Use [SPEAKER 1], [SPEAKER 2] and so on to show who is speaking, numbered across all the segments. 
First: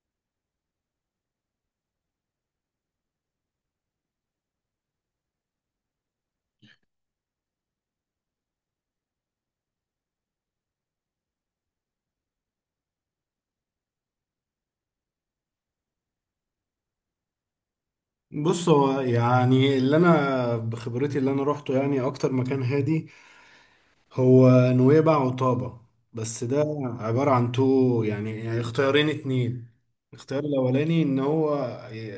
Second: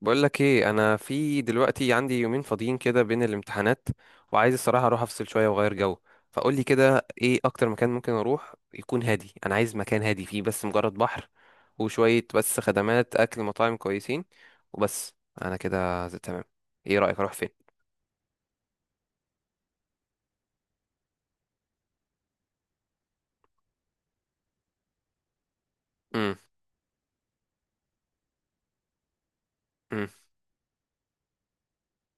[SPEAKER 1] بقول لك ايه، انا في دلوقتي عندي يومين فاضيين كده بين الامتحانات، وعايز الصراحه اروح افصل شويه واغير جو. فقول لي كده، ايه اكتر مكان ممكن اروح يكون هادي؟ انا عايز مكان هادي فيه بس مجرد بحر، وشويه بس خدمات، اكل، مطاعم كويسين. وبس. انا كده زي تمام. ايه رايك اروح فين؟
[SPEAKER 2] بص هو يعني اللي انا بخبرتي اللي انا روحته يعني اكتر مكان هادي هو نويبع وطابة.
[SPEAKER 1] امم.
[SPEAKER 2] بس ده عبارة عن تو يعني اختيارين اتنين.
[SPEAKER 1] امم.
[SPEAKER 2] الاختيار الاولاني ان هو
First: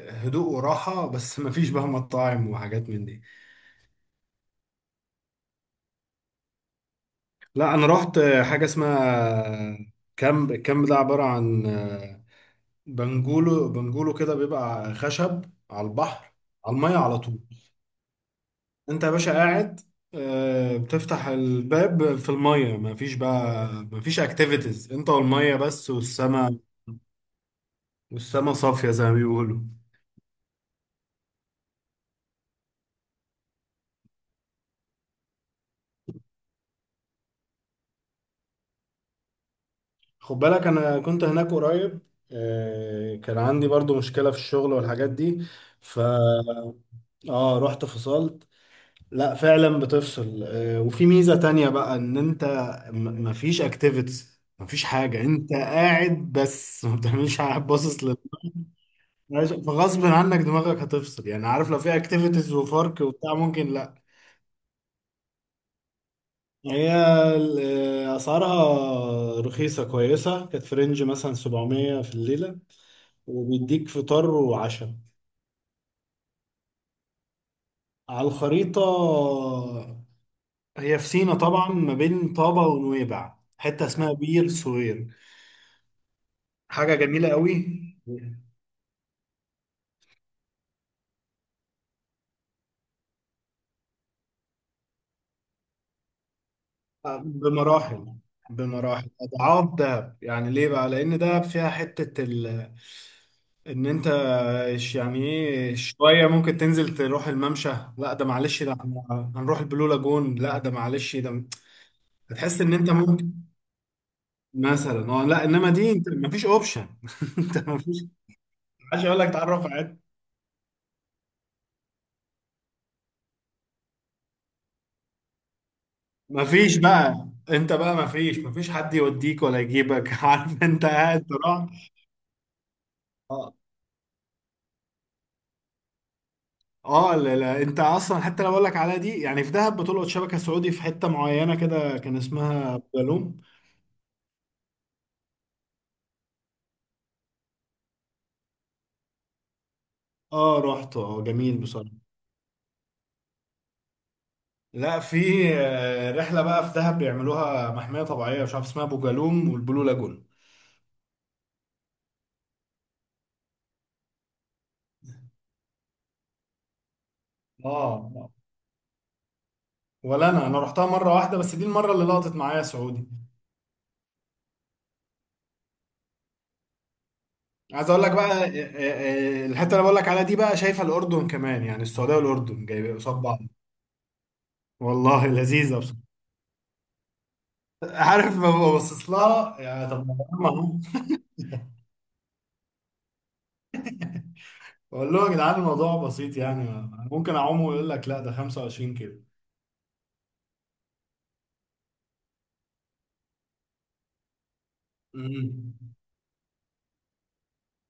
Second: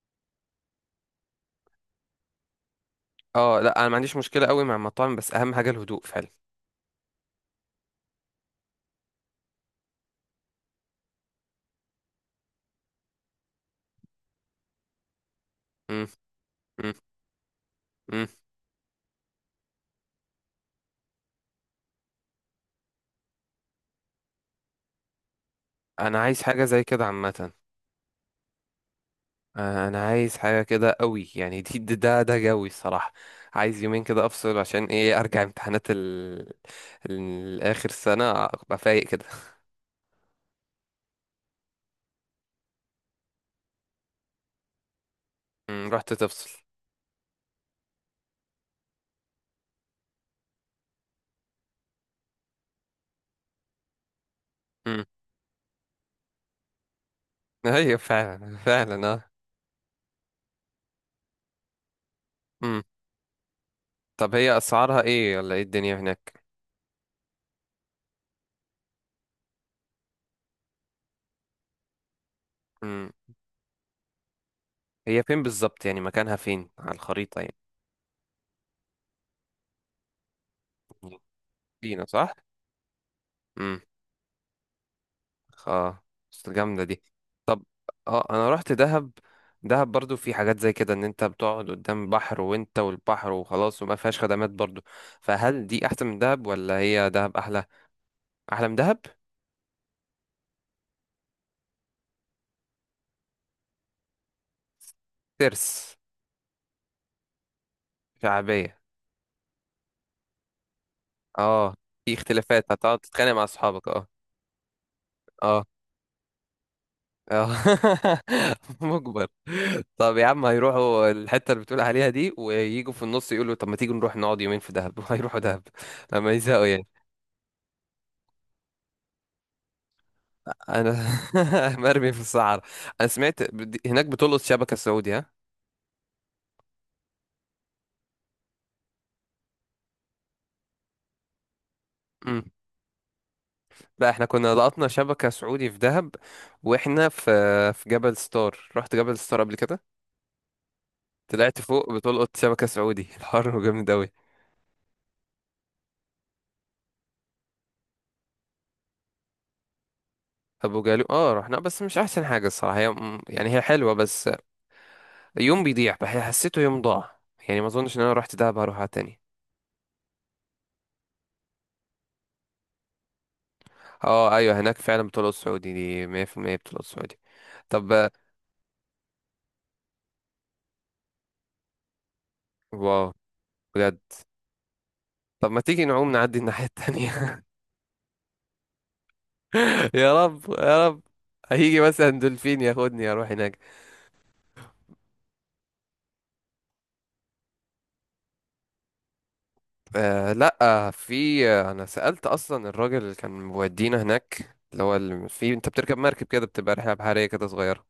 [SPEAKER 2] هدوء وراحة بس مفيش بقى مطاعم وحاجات من دي.
[SPEAKER 1] اه، لا انا ما عنديش مشكله قوي مع المطاعم، بس اهم حاجه الهدوء فعلا.
[SPEAKER 2] لا انا روحت حاجة اسمها كامب. الكامب ده عبارة عن بنجولو كده، بيبقى خشب على
[SPEAKER 1] امم.
[SPEAKER 2] البحر، على
[SPEAKER 1] امم.
[SPEAKER 2] المية على طول.
[SPEAKER 1] امم.
[SPEAKER 2] انت يا باشا قاعد، بتفتح الباب في المية. مفيش بقى، مفيش اكتيفيتيز، انت والمية بس
[SPEAKER 1] انا عايز
[SPEAKER 2] والسما.
[SPEAKER 1] حاجه زي كده عامه.
[SPEAKER 2] والسما صافية زي ما بيقولوا.
[SPEAKER 1] انا عايز حاجه كده قوي، يعني ده جوي الصراحه. عايز يومين كده افصل، عشان ايه ارجع امتحانات الاخر سنه ابقى فايق كده.
[SPEAKER 2] خد بالك انا كنت هناك قريب، كان عندي برضو مشكلة في الشغل والحاجات دي. ف
[SPEAKER 1] رحت تفصل؟
[SPEAKER 2] اه، رحت فصلت. لا فعلا بتفصل، وفي ميزة تانية بقى ان انت مفيش اكتيفيتيز، مفيش
[SPEAKER 1] مم.
[SPEAKER 2] حاجة، انت قاعد بس ما بتعملش حاجة،
[SPEAKER 1] ايوه،
[SPEAKER 2] باصص.
[SPEAKER 1] فعلا فعلا، اه.
[SPEAKER 2] ماشي، فغصب عنك دماغك هتفصل يعني. عارف لو في اكتيفيتيز
[SPEAKER 1] مم.
[SPEAKER 2] وفرق وبتاع ممكن لا.
[SPEAKER 1] طب هي اسعارها ايه، ولا ايه الدنيا هناك؟
[SPEAKER 2] يعني هي ال- اسعارها رخيصه كويسه، كانت في رينج مثلا 700 في الليله،
[SPEAKER 1] مم.
[SPEAKER 2] وبيديك فطار وعشاء.
[SPEAKER 1] هي فين بالظبط يعني، مكانها فين على الخريطه يعني؟
[SPEAKER 2] على الخريطه، هي في سينا طبعا، ما
[SPEAKER 1] فينا،
[SPEAKER 2] بين
[SPEAKER 1] صح.
[SPEAKER 2] طابا ونويبع، حته اسمها بير سوير.
[SPEAKER 1] اه. بس جامدة
[SPEAKER 2] حاجه
[SPEAKER 1] دي.
[SPEAKER 2] جميله قوي.
[SPEAKER 1] طب. اه، انا رحت دهب. دهب برضو في حاجات زي كده، ان انت بتقعد قدام بحر وانت والبحر وخلاص، وما فيهاش خدمات برضو. فهل دي احسن من دهب ولا هي دهب احلى؟
[SPEAKER 2] بمراحل،
[SPEAKER 1] احلى من دهب.
[SPEAKER 2] بمراحل اضعاف دهب. يعني ليه بقى؟ لان دهب فيها حته ال... ان انت إيش يعني ايه؟
[SPEAKER 1] ترس.
[SPEAKER 2] شوية ممكن تنزل تروح الممشى. لا ده معلش، ده
[SPEAKER 1] شعبية.
[SPEAKER 2] هنروح البلو لاجون. لا ده معلش، ده
[SPEAKER 1] اه. في
[SPEAKER 2] هتحس
[SPEAKER 1] اختلافات
[SPEAKER 2] ان انت
[SPEAKER 1] هتقعد
[SPEAKER 2] ممكن
[SPEAKER 1] تتخانق مع اصحابك، اه.
[SPEAKER 2] مثلا. اه لا،
[SPEAKER 1] اه.
[SPEAKER 2] انما دي انت مفيش اوبشن
[SPEAKER 1] اه.
[SPEAKER 2] انت مفيش. عشان اقول
[SPEAKER 1] مجبر.
[SPEAKER 2] لك تعرف على حد.
[SPEAKER 1] طب يا عم، هيروحوا الحتة اللي بتقول عليها دي، ويجوا في النص يقولوا طب ما تيجوا نروح نقعد يومين في دهب، وهيروحوا دهب. لما يزهقوا
[SPEAKER 2] مفيش
[SPEAKER 1] يعني.
[SPEAKER 2] بقى، انت بقى مفيش حد يوديك ولا يجيبك عارف انت
[SPEAKER 1] انا
[SPEAKER 2] قاعد تروح.
[SPEAKER 1] مرمي في الصحراء. انا سمعت
[SPEAKER 2] اه.
[SPEAKER 1] هناك بتلقط شبكه سعودي، ها؟
[SPEAKER 2] لا لا، انت اصلا حتى لو اقول لك على دي. يعني في دهب بتلقط شبكة سعودي في حتة معينة كده، كان
[SPEAKER 1] امم.
[SPEAKER 2] اسمها بلوم.
[SPEAKER 1] لا، احنا كنا لقطنا شبكه سعودي في دهب. واحنا في جبل ستار. رحت جبل ستار قبل كده.
[SPEAKER 2] اه رحت، اه، جميل
[SPEAKER 1] طلعت فوق
[SPEAKER 2] بصراحة.
[SPEAKER 1] بتلقط شبكه سعودي. الحر جامد قوي.
[SPEAKER 2] لا، في رحله بقى في دهب بيعملوها، محميه طبيعيه مش عارف اسمها، ابو جالوم والبلو لاجون.
[SPEAKER 1] ابو جالو، اه رحنا، بس مش احسن حاجه الصراحه. هي يعني هي حلوه، بس يوم بيضيع. حسيته يوم ضاع. يعني ما اظنش ان انا
[SPEAKER 2] اه.
[SPEAKER 1] رحت دهب هروحها تاني.
[SPEAKER 2] ولا انا رحتها مره واحده بس، دي المره اللي لقطت معايا سعودي.
[SPEAKER 1] اه ايوه، هناك فعلا بتلقط سعودي. دي 100% بتلقط سعودي.
[SPEAKER 2] عايز
[SPEAKER 1] طب.
[SPEAKER 2] اقول لك بقى، الحته اللي بقول لك عليها دي بقى، شايفه الاردن كمان. يعني السعوديه والاردن جايبين
[SPEAKER 1] واو.
[SPEAKER 2] قصاد بعض.
[SPEAKER 1] بجد.
[SPEAKER 2] والله
[SPEAKER 1] طب ما
[SPEAKER 2] لذيذه
[SPEAKER 1] تيجي
[SPEAKER 2] بصراحه.
[SPEAKER 1] نعوم نعدي الناحيه التانيه.
[SPEAKER 2] عارف ما ببصص لها. يعني طب ما
[SPEAKER 1] يا
[SPEAKER 2] أنا
[SPEAKER 1] رب
[SPEAKER 2] أعوم.
[SPEAKER 1] يا رب. هيجي مثلا دولفين ياخدني اروح هناك.
[SPEAKER 2] بقول لهم يا جدعان الموضوع بسيط، يعني ممكن اعوم، ويقول لك لا ده 25 كيلو.
[SPEAKER 1] آه لا، في، انا سألت اصلا الراجل اللي كان مودينا هناك، اللي هو اللي في، انت
[SPEAKER 2] امم،
[SPEAKER 1] بتركب مركب كده، بتبقى رحله بحريه كده صغيره.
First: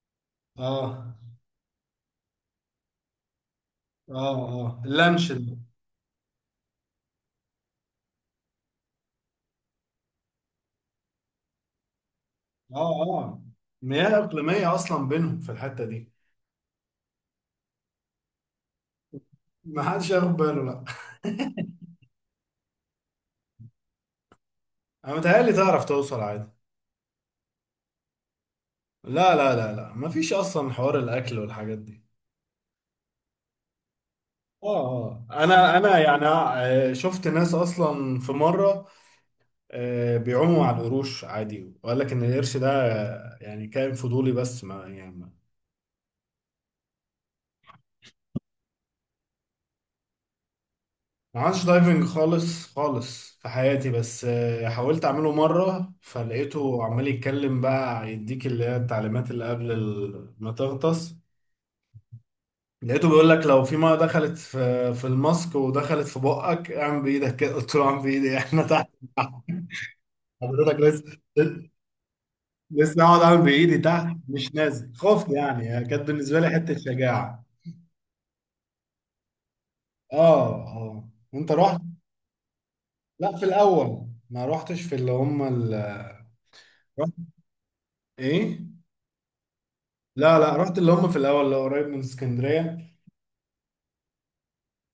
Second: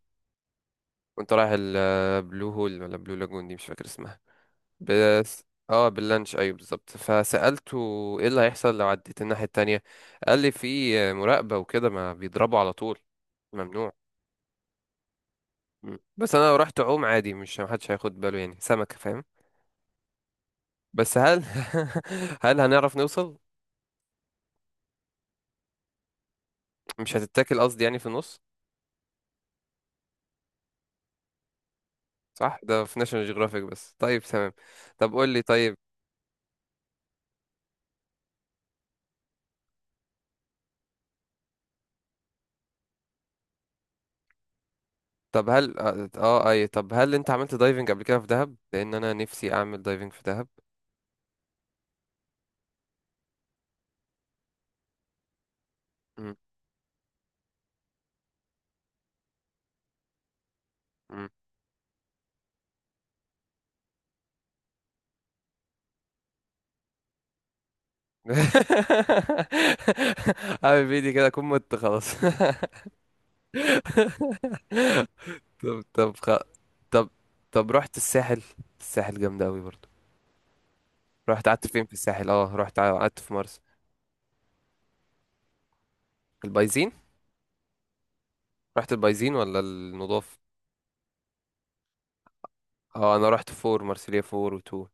[SPEAKER 2] اه
[SPEAKER 1] وانت رايح البلو هول ولا بلو لاجون، دي مش فاكر اسمها.
[SPEAKER 2] اه اه، اللانش
[SPEAKER 1] بس.
[SPEAKER 2] ده.
[SPEAKER 1] اه باللانش، ايوه بالظبط. فسألته ايه اللي هيحصل لو عديت الناحيه التانية؟ قال لي في مراقبه وكده، ما بيضربوا على طول.
[SPEAKER 2] اه اه.
[SPEAKER 1] ممنوع.
[SPEAKER 2] مياه اقليميه اصلا بينهم في الحته
[SPEAKER 1] مم.
[SPEAKER 2] دي.
[SPEAKER 1] بس انا لو رحت اعوم عادي، مش محدش هياخد باله يعني، سمكه، فاهم.
[SPEAKER 2] ما حدش ياخد باله لا.
[SPEAKER 1] بس هل، هل هنعرف نوصل؟
[SPEAKER 2] انا متهيألي تعرف توصل عادي.
[SPEAKER 1] مش هتتاكل قصدي يعني في النص؟
[SPEAKER 2] لا ما فيش اصلا حوار الاكل والحاجات دي.
[SPEAKER 1] صح، ده في ناشونال جيوغرافيك بس، طيب تمام. طب
[SPEAKER 2] اه
[SPEAKER 1] قول لي،
[SPEAKER 2] اه،
[SPEAKER 1] طيب.
[SPEAKER 2] انا يعني، شفت ناس اصلا في مره، بيعوموا على القروش عادي، وقال لك ان القرش ده، يعني كائن فضولي بس، ما يعني.
[SPEAKER 1] طب هل اه اي، طب هل انت عملت دايفنج قبل كده في دهب؟ لان انا نفسي اعمل دايفنج في دهب.
[SPEAKER 2] ما عملتش دايفنج خالص في حياتي، بس حاولت اعمله مره،
[SPEAKER 1] مم.
[SPEAKER 2] فلقيته عمال يتكلم بقى، يديك اللي هي التعليمات اللي قبل ما تغطس.
[SPEAKER 1] مم.
[SPEAKER 2] لقيته بيقول لك لو في ميه دخلت في الماسك ودخلت في بقك اعمل بايدك كده. قلت له اعمل بايدي إيه؟ احنا تحت، حضرتك
[SPEAKER 1] اعمل فيديو
[SPEAKER 2] لسه.
[SPEAKER 1] كده اكون مت خلاص.
[SPEAKER 2] لسه اقعد اعمل بايدي تحت، مش نازل، خفت يعني.
[SPEAKER 1] طب
[SPEAKER 2] يعني كانت
[SPEAKER 1] طب
[SPEAKER 2] بالنسبه لي حته
[SPEAKER 1] طب
[SPEAKER 2] شجاعه.
[SPEAKER 1] طب رحت الساحل. الساحل جامد قوي برضو.
[SPEAKER 2] اه اه.
[SPEAKER 1] رحت
[SPEAKER 2] انت
[SPEAKER 1] قعدت
[SPEAKER 2] رحت؟
[SPEAKER 1] فين في الساحل؟ اه رحت قعدت في
[SPEAKER 2] لا في
[SPEAKER 1] مرسى
[SPEAKER 2] الاول ما رحتش، في اللي هم ال...
[SPEAKER 1] البايزين.
[SPEAKER 2] رحت ايه؟
[SPEAKER 1] رحت البايزين ولا
[SPEAKER 2] لا
[SPEAKER 1] النضاف؟
[SPEAKER 2] لا، رحت اللي هم في الاول، اللي قريب من اسكندريه.
[SPEAKER 1] اه انا رحت فور مارسيليا، فور، وتو.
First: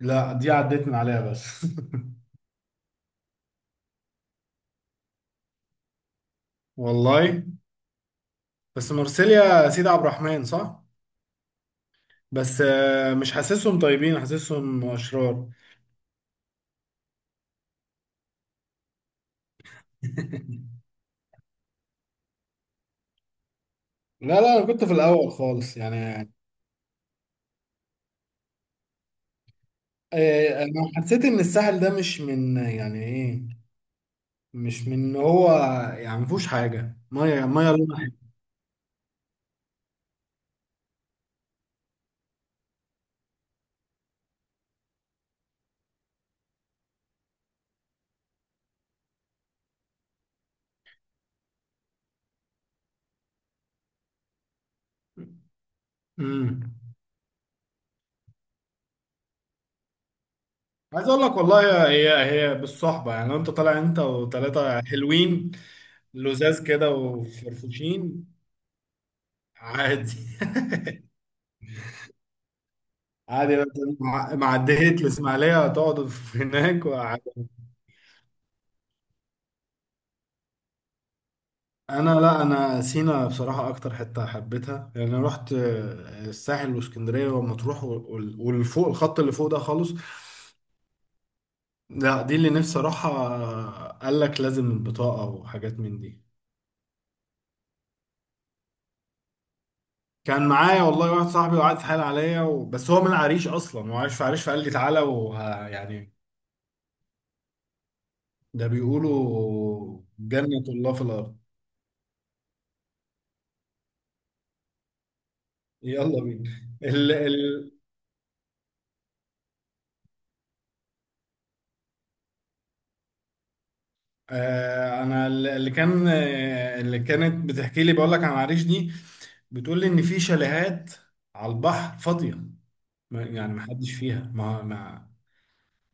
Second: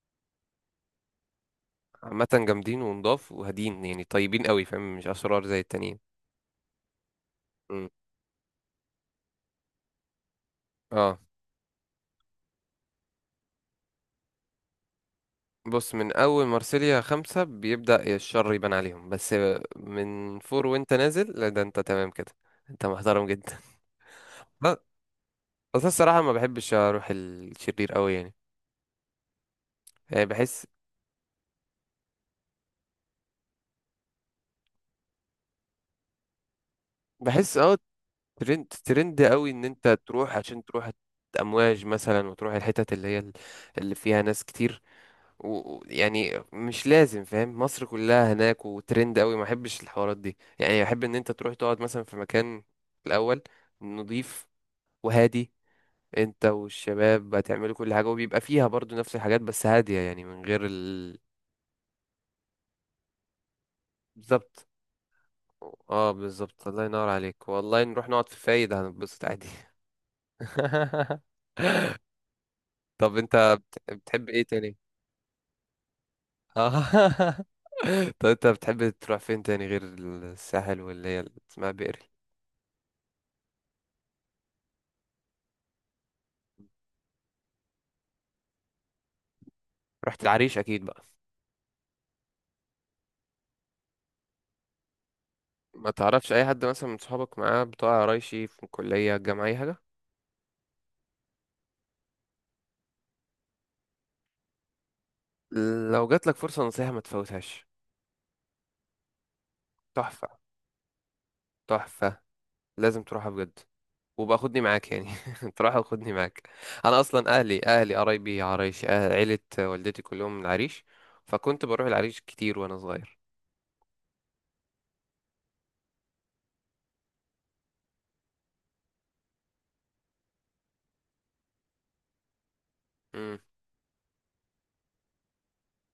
[SPEAKER 2] لا دي عديت من عليها بس
[SPEAKER 1] عامة جامدين ونضاف وهادين، يعني طيبين قوي، فاهم، مش اشرار زي التانيين.
[SPEAKER 2] والله،
[SPEAKER 1] مم.
[SPEAKER 2] بس مرسيليا سيدي عبد الرحمن صح.
[SPEAKER 1] اه
[SPEAKER 2] بس مش حاسسهم طيبين، حاسسهم اشرار.
[SPEAKER 1] بص، من اول مارسيليا خمسة بيبدأ الشر يبان عليهم، بس من فور وانت نازل، لا ده انت تمام كده، انت محترم جدا.
[SPEAKER 2] لا لا، انا
[SPEAKER 1] لا.
[SPEAKER 2] كنت في الاول خالص
[SPEAKER 1] بس الصراحة
[SPEAKER 2] يعني.
[SPEAKER 1] ما بحبش اروح الشرير قوي يعني. يعني بحس.
[SPEAKER 2] انا حسيت ان الساحل ده مش من، يعني ايه، مش من إن هو، يعني ما فيهوش حاجه، ميه
[SPEAKER 1] بحس،
[SPEAKER 2] ميه
[SPEAKER 1] اه.
[SPEAKER 2] لونها حلو.
[SPEAKER 1] ترند ترند قوي، ان انت تروح عشان تروح امواج مثلا، وتروح الحتت اللي هي اللي فيها ناس كتير يعني مش لازم، فاهم، مصر كلها هناك وترند قوي. ما احبش الحوارات دي يعني. احب ان انت تروح تقعد مثلا في مكان الاول، نضيف، وهادي. انت
[SPEAKER 2] امم.
[SPEAKER 1] والشباب هتعملوا كل حاجة، وبيبقى فيها برضو نفس الحاجات، بس هادية يعني، من غير
[SPEAKER 2] عايز
[SPEAKER 1] ال...
[SPEAKER 2] اقول لك والله، هي هي بالصحبه. يعني لو انت طالع انت
[SPEAKER 1] بالظبط.
[SPEAKER 2] وثلاثه حلوين،
[SPEAKER 1] اه
[SPEAKER 2] لزاز
[SPEAKER 1] بالظبط، الله
[SPEAKER 2] كده
[SPEAKER 1] ينور عليك والله، نروح
[SPEAKER 2] وفرفوشين،
[SPEAKER 1] نقعد في فايدة هنتبسط عادي.
[SPEAKER 2] عادي
[SPEAKER 1] طب انت
[SPEAKER 2] عادي بقى،
[SPEAKER 1] بتحب
[SPEAKER 2] مع
[SPEAKER 1] ايه
[SPEAKER 2] مع
[SPEAKER 1] تاني؟
[SPEAKER 2] عديت الإسماعيلية هتقعد في
[SPEAKER 1] اه.
[SPEAKER 2] هناك وعادي.
[SPEAKER 1] طب انت بتحب تروح فين تاني غير الساحل، واللي هي اللي اسمها بئر؟
[SPEAKER 2] أنا لا، أنا سينا بصراحة أكتر حتة حبيتها. يعني أنا رحت الساحل واسكندرية ومطروح والفوق، الخط اللي فوق ده خالص.
[SPEAKER 1] رحت العريش اكيد بقى.
[SPEAKER 2] لا دي اللي نفسي أروحها. قال لك لازم البطاقة وحاجات
[SPEAKER 1] ما
[SPEAKER 2] من دي.
[SPEAKER 1] تعرفش اي حد مثلا من صحابك معاه بتوع قرايشي في الكلية، الجامعة، اي حاجة؟
[SPEAKER 2] كان معايا والله واحد صاحبي، وقعد يتحايل عليا و... بس هو من العريش أصلا، وعايش في عريش، فقال لي تعالى وه...
[SPEAKER 1] لو
[SPEAKER 2] يعني.
[SPEAKER 1] جات لك فرصة نصيحة ما تفوتهاش.
[SPEAKER 2] ده بيقولوا
[SPEAKER 1] تحفة.
[SPEAKER 2] جنة الله في الأرض.
[SPEAKER 1] تحفة. لازم تروحها بجد. وبقى خدني معاك يعني. تروح وخدني
[SPEAKER 2] يلا
[SPEAKER 1] معاك.
[SPEAKER 2] بينا.
[SPEAKER 1] انا
[SPEAKER 2] ال
[SPEAKER 1] اصلا اهلي
[SPEAKER 2] ال
[SPEAKER 1] اهلي قرايبي عرايش، أهل عيلة والدتي كلهم من العريش. فكنت بروح العريش كتير وانا صغير.
[SPEAKER 2] آه انا اللي كان، آه، اللي كانت بتحكي لي، بقول لك عن العريش دي، بتقول لي ان في شاليهات على البحر فاضيه،
[SPEAKER 1] امم.
[SPEAKER 2] يعني ما حدش فيها، ما ما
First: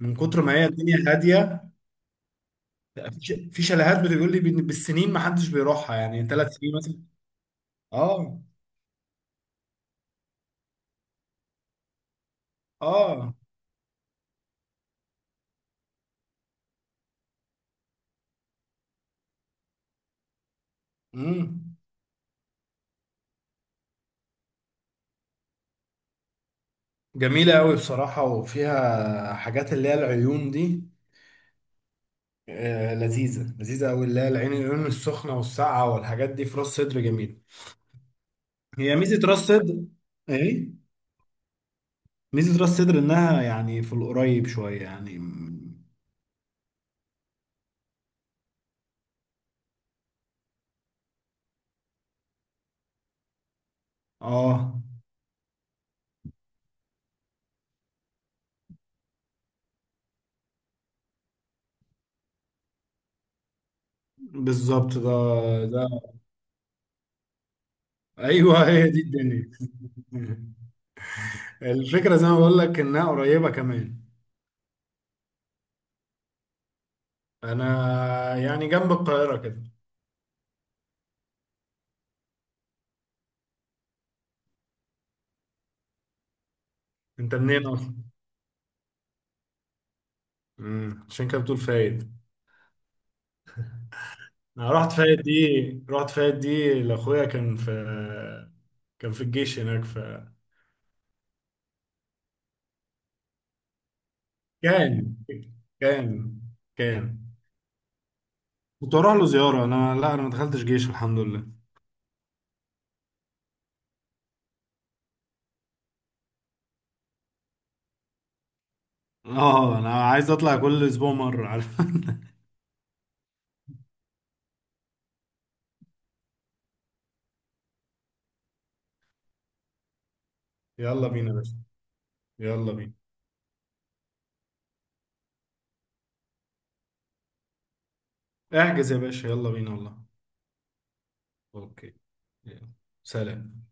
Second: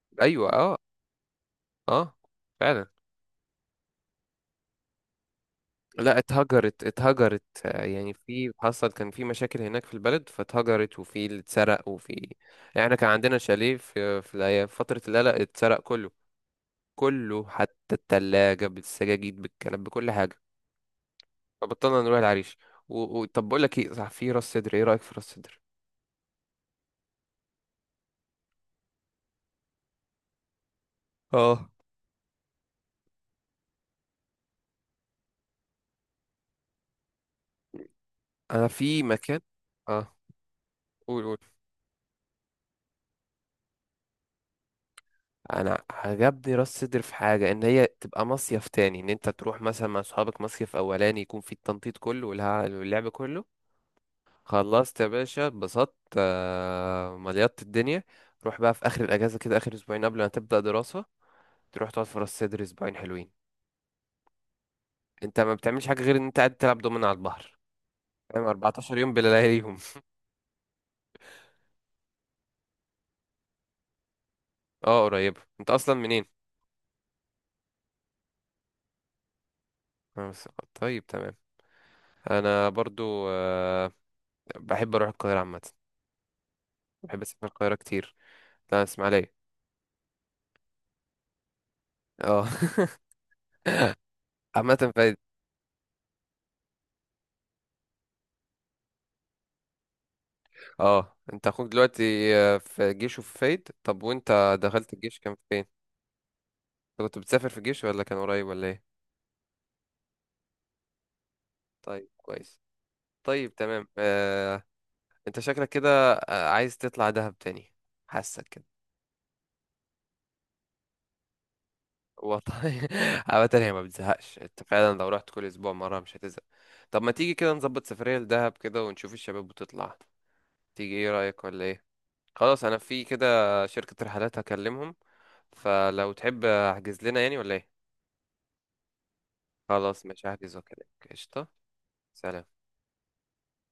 [SPEAKER 2] من كتر
[SPEAKER 1] ايوه،
[SPEAKER 2] ما هي
[SPEAKER 1] اه.
[SPEAKER 2] الدنيا هاديه.
[SPEAKER 1] اه. فعلا.
[SPEAKER 2] في في شاليهات بتقول لي بالسنين ما حدش بيروحها،
[SPEAKER 1] لا،
[SPEAKER 2] يعني 3 سنين
[SPEAKER 1] اتهجرت
[SPEAKER 2] مثلا.
[SPEAKER 1] اتهجرت، يعني
[SPEAKER 2] اه
[SPEAKER 1] في، حصل كان في مشاكل هناك في البلد، فاتهجرت، وفي اللي اتسرق، وفي، يعني احنا كان
[SPEAKER 2] اه.
[SPEAKER 1] عندنا شاليه في في فترة القلق اتسرق كله. كله، حتى التلاجة بالسجاجيد بالكنب بكل حاجة.
[SPEAKER 2] امم.
[SPEAKER 1] فبطلنا نروح العريش. طب بقول لك ايه، صح، في راس سدر، ايه رأيك في راس سدر؟
[SPEAKER 2] جميله قوي بصراحه، وفيها حاجات اللي هي العيون دي،
[SPEAKER 1] اه
[SPEAKER 2] لذيذة، لذيذة أوي، اللي هي العين، العيون السخنة والساقعة والحاجات دي في راس صدر جميل.
[SPEAKER 1] انا
[SPEAKER 2] هي
[SPEAKER 1] في
[SPEAKER 2] ميزة راس
[SPEAKER 1] مكان.
[SPEAKER 2] صدر
[SPEAKER 1] اه.
[SPEAKER 2] إيه؟
[SPEAKER 1] قول قول.
[SPEAKER 2] ميزة راس صدر إنها يعني في القريب شوية، يعني
[SPEAKER 1] انا عجبني راس سدر في حاجه، ان هي تبقى مصيف تاني، ان انت تروح مثلا مع اصحابك مصيف اولاني يكون في التنطيط كله واللعب كله.
[SPEAKER 2] آه.
[SPEAKER 1] خلصت يا باشا، اتبسطت، مليطت الدنيا. روح بقى في اخر الاجازه كده، اخر اسبوعين قبل ما تبدا دراسه، تروح تقعد في راس سدر اسبوعين حلوين.
[SPEAKER 2] بالظبط
[SPEAKER 1] انت ما
[SPEAKER 2] ده،
[SPEAKER 1] بتعملش
[SPEAKER 2] ده
[SPEAKER 1] حاجه غير ان انت قاعد تلعب دومينو على البحر. فاهم،
[SPEAKER 2] أيوه، هي
[SPEAKER 1] 14
[SPEAKER 2] دي
[SPEAKER 1] يوم بلا
[SPEAKER 2] الدنيا.
[SPEAKER 1] لياليهم.
[SPEAKER 2] الفكرة زي ما بقول لك إنها قريبة كمان.
[SPEAKER 1] اه قريبه. انت اصلا منين؟
[SPEAKER 2] أنا يعني جنب القاهرة كده.
[SPEAKER 1] أنا بس- طيب تمام. انا برضو بحب اروح القاهره عامه. بحب
[SPEAKER 2] أنت
[SPEAKER 1] اسافر
[SPEAKER 2] منين
[SPEAKER 1] القاهره
[SPEAKER 2] أصلا؟
[SPEAKER 1] كتير. لا، اسماعيليه.
[SPEAKER 2] مم، عشان كده بتقول فايد.
[SPEAKER 1] اه.
[SPEAKER 2] انا
[SPEAKER 1] عامه
[SPEAKER 2] رحت
[SPEAKER 1] فايد.
[SPEAKER 2] فايت دي، رحت فايت دي لاخويا، كان في، كان في الجيش هناك.
[SPEAKER 1] اه، انت اخوك دلوقتي في جيش وفي فايد، طب وانت دخلت
[SPEAKER 2] كان
[SPEAKER 1] الجيش كان فين؟
[SPEAKER 2] كان
[SPEAKER 1] انت كنت
[SPEAKER 2] كان
[SPEAKER 1] بتسافر في الجيش، ولا كان قريب، ولا ايه؟
[SPEAKER 2] كنت اروح له زياره. انا لا، انا ما دخلتش جيش الحمد لله.
[SPEAKER 1] طيب كويس. طيب تمام. انت شكلك كده عايز تطلع دهب تاني. حاسك كده.
[SPEAKER 2] اه انا عايز اطلع كل اسبوع مره، عارف.
[SPEAKER 1] والله. عامة هي ما بتزهقش، انت فعلا لو رحت كل اسبوع مرة مش هتزهق. طب ما تيجي كده نظبط سفرية لدهب كده، ونشوف الشباب بتطلع؟ تيجي،
[SPEAKER 2] يلا
[SPEAKER 1] ايه
[SPEAKER 2] بينا يا
[SPEAKER 1] رأيك
[SPEAKER 2] باشا.
[SPEAKER 1] ولا ايه؟ خلاص،
[SPEAKER 2] يلا
[SPEAKER 1] انا
[SPEAKER 2] بينا.
[SPEAKER 1] في كده. شركة رحلات هكلمهم، فلو تحب احجز لنا يعني، ولا ايه؟
[SPEAKER 2] احجز يا باشا، يلا بينا والله.
[SPEAKER 1] خلاص، مش هحجز وكده. قشطة.
[SPEAKER 2] اوكي.
[SPEAKER 1] سلام.
[SPEAKER 2] يلا. سلام.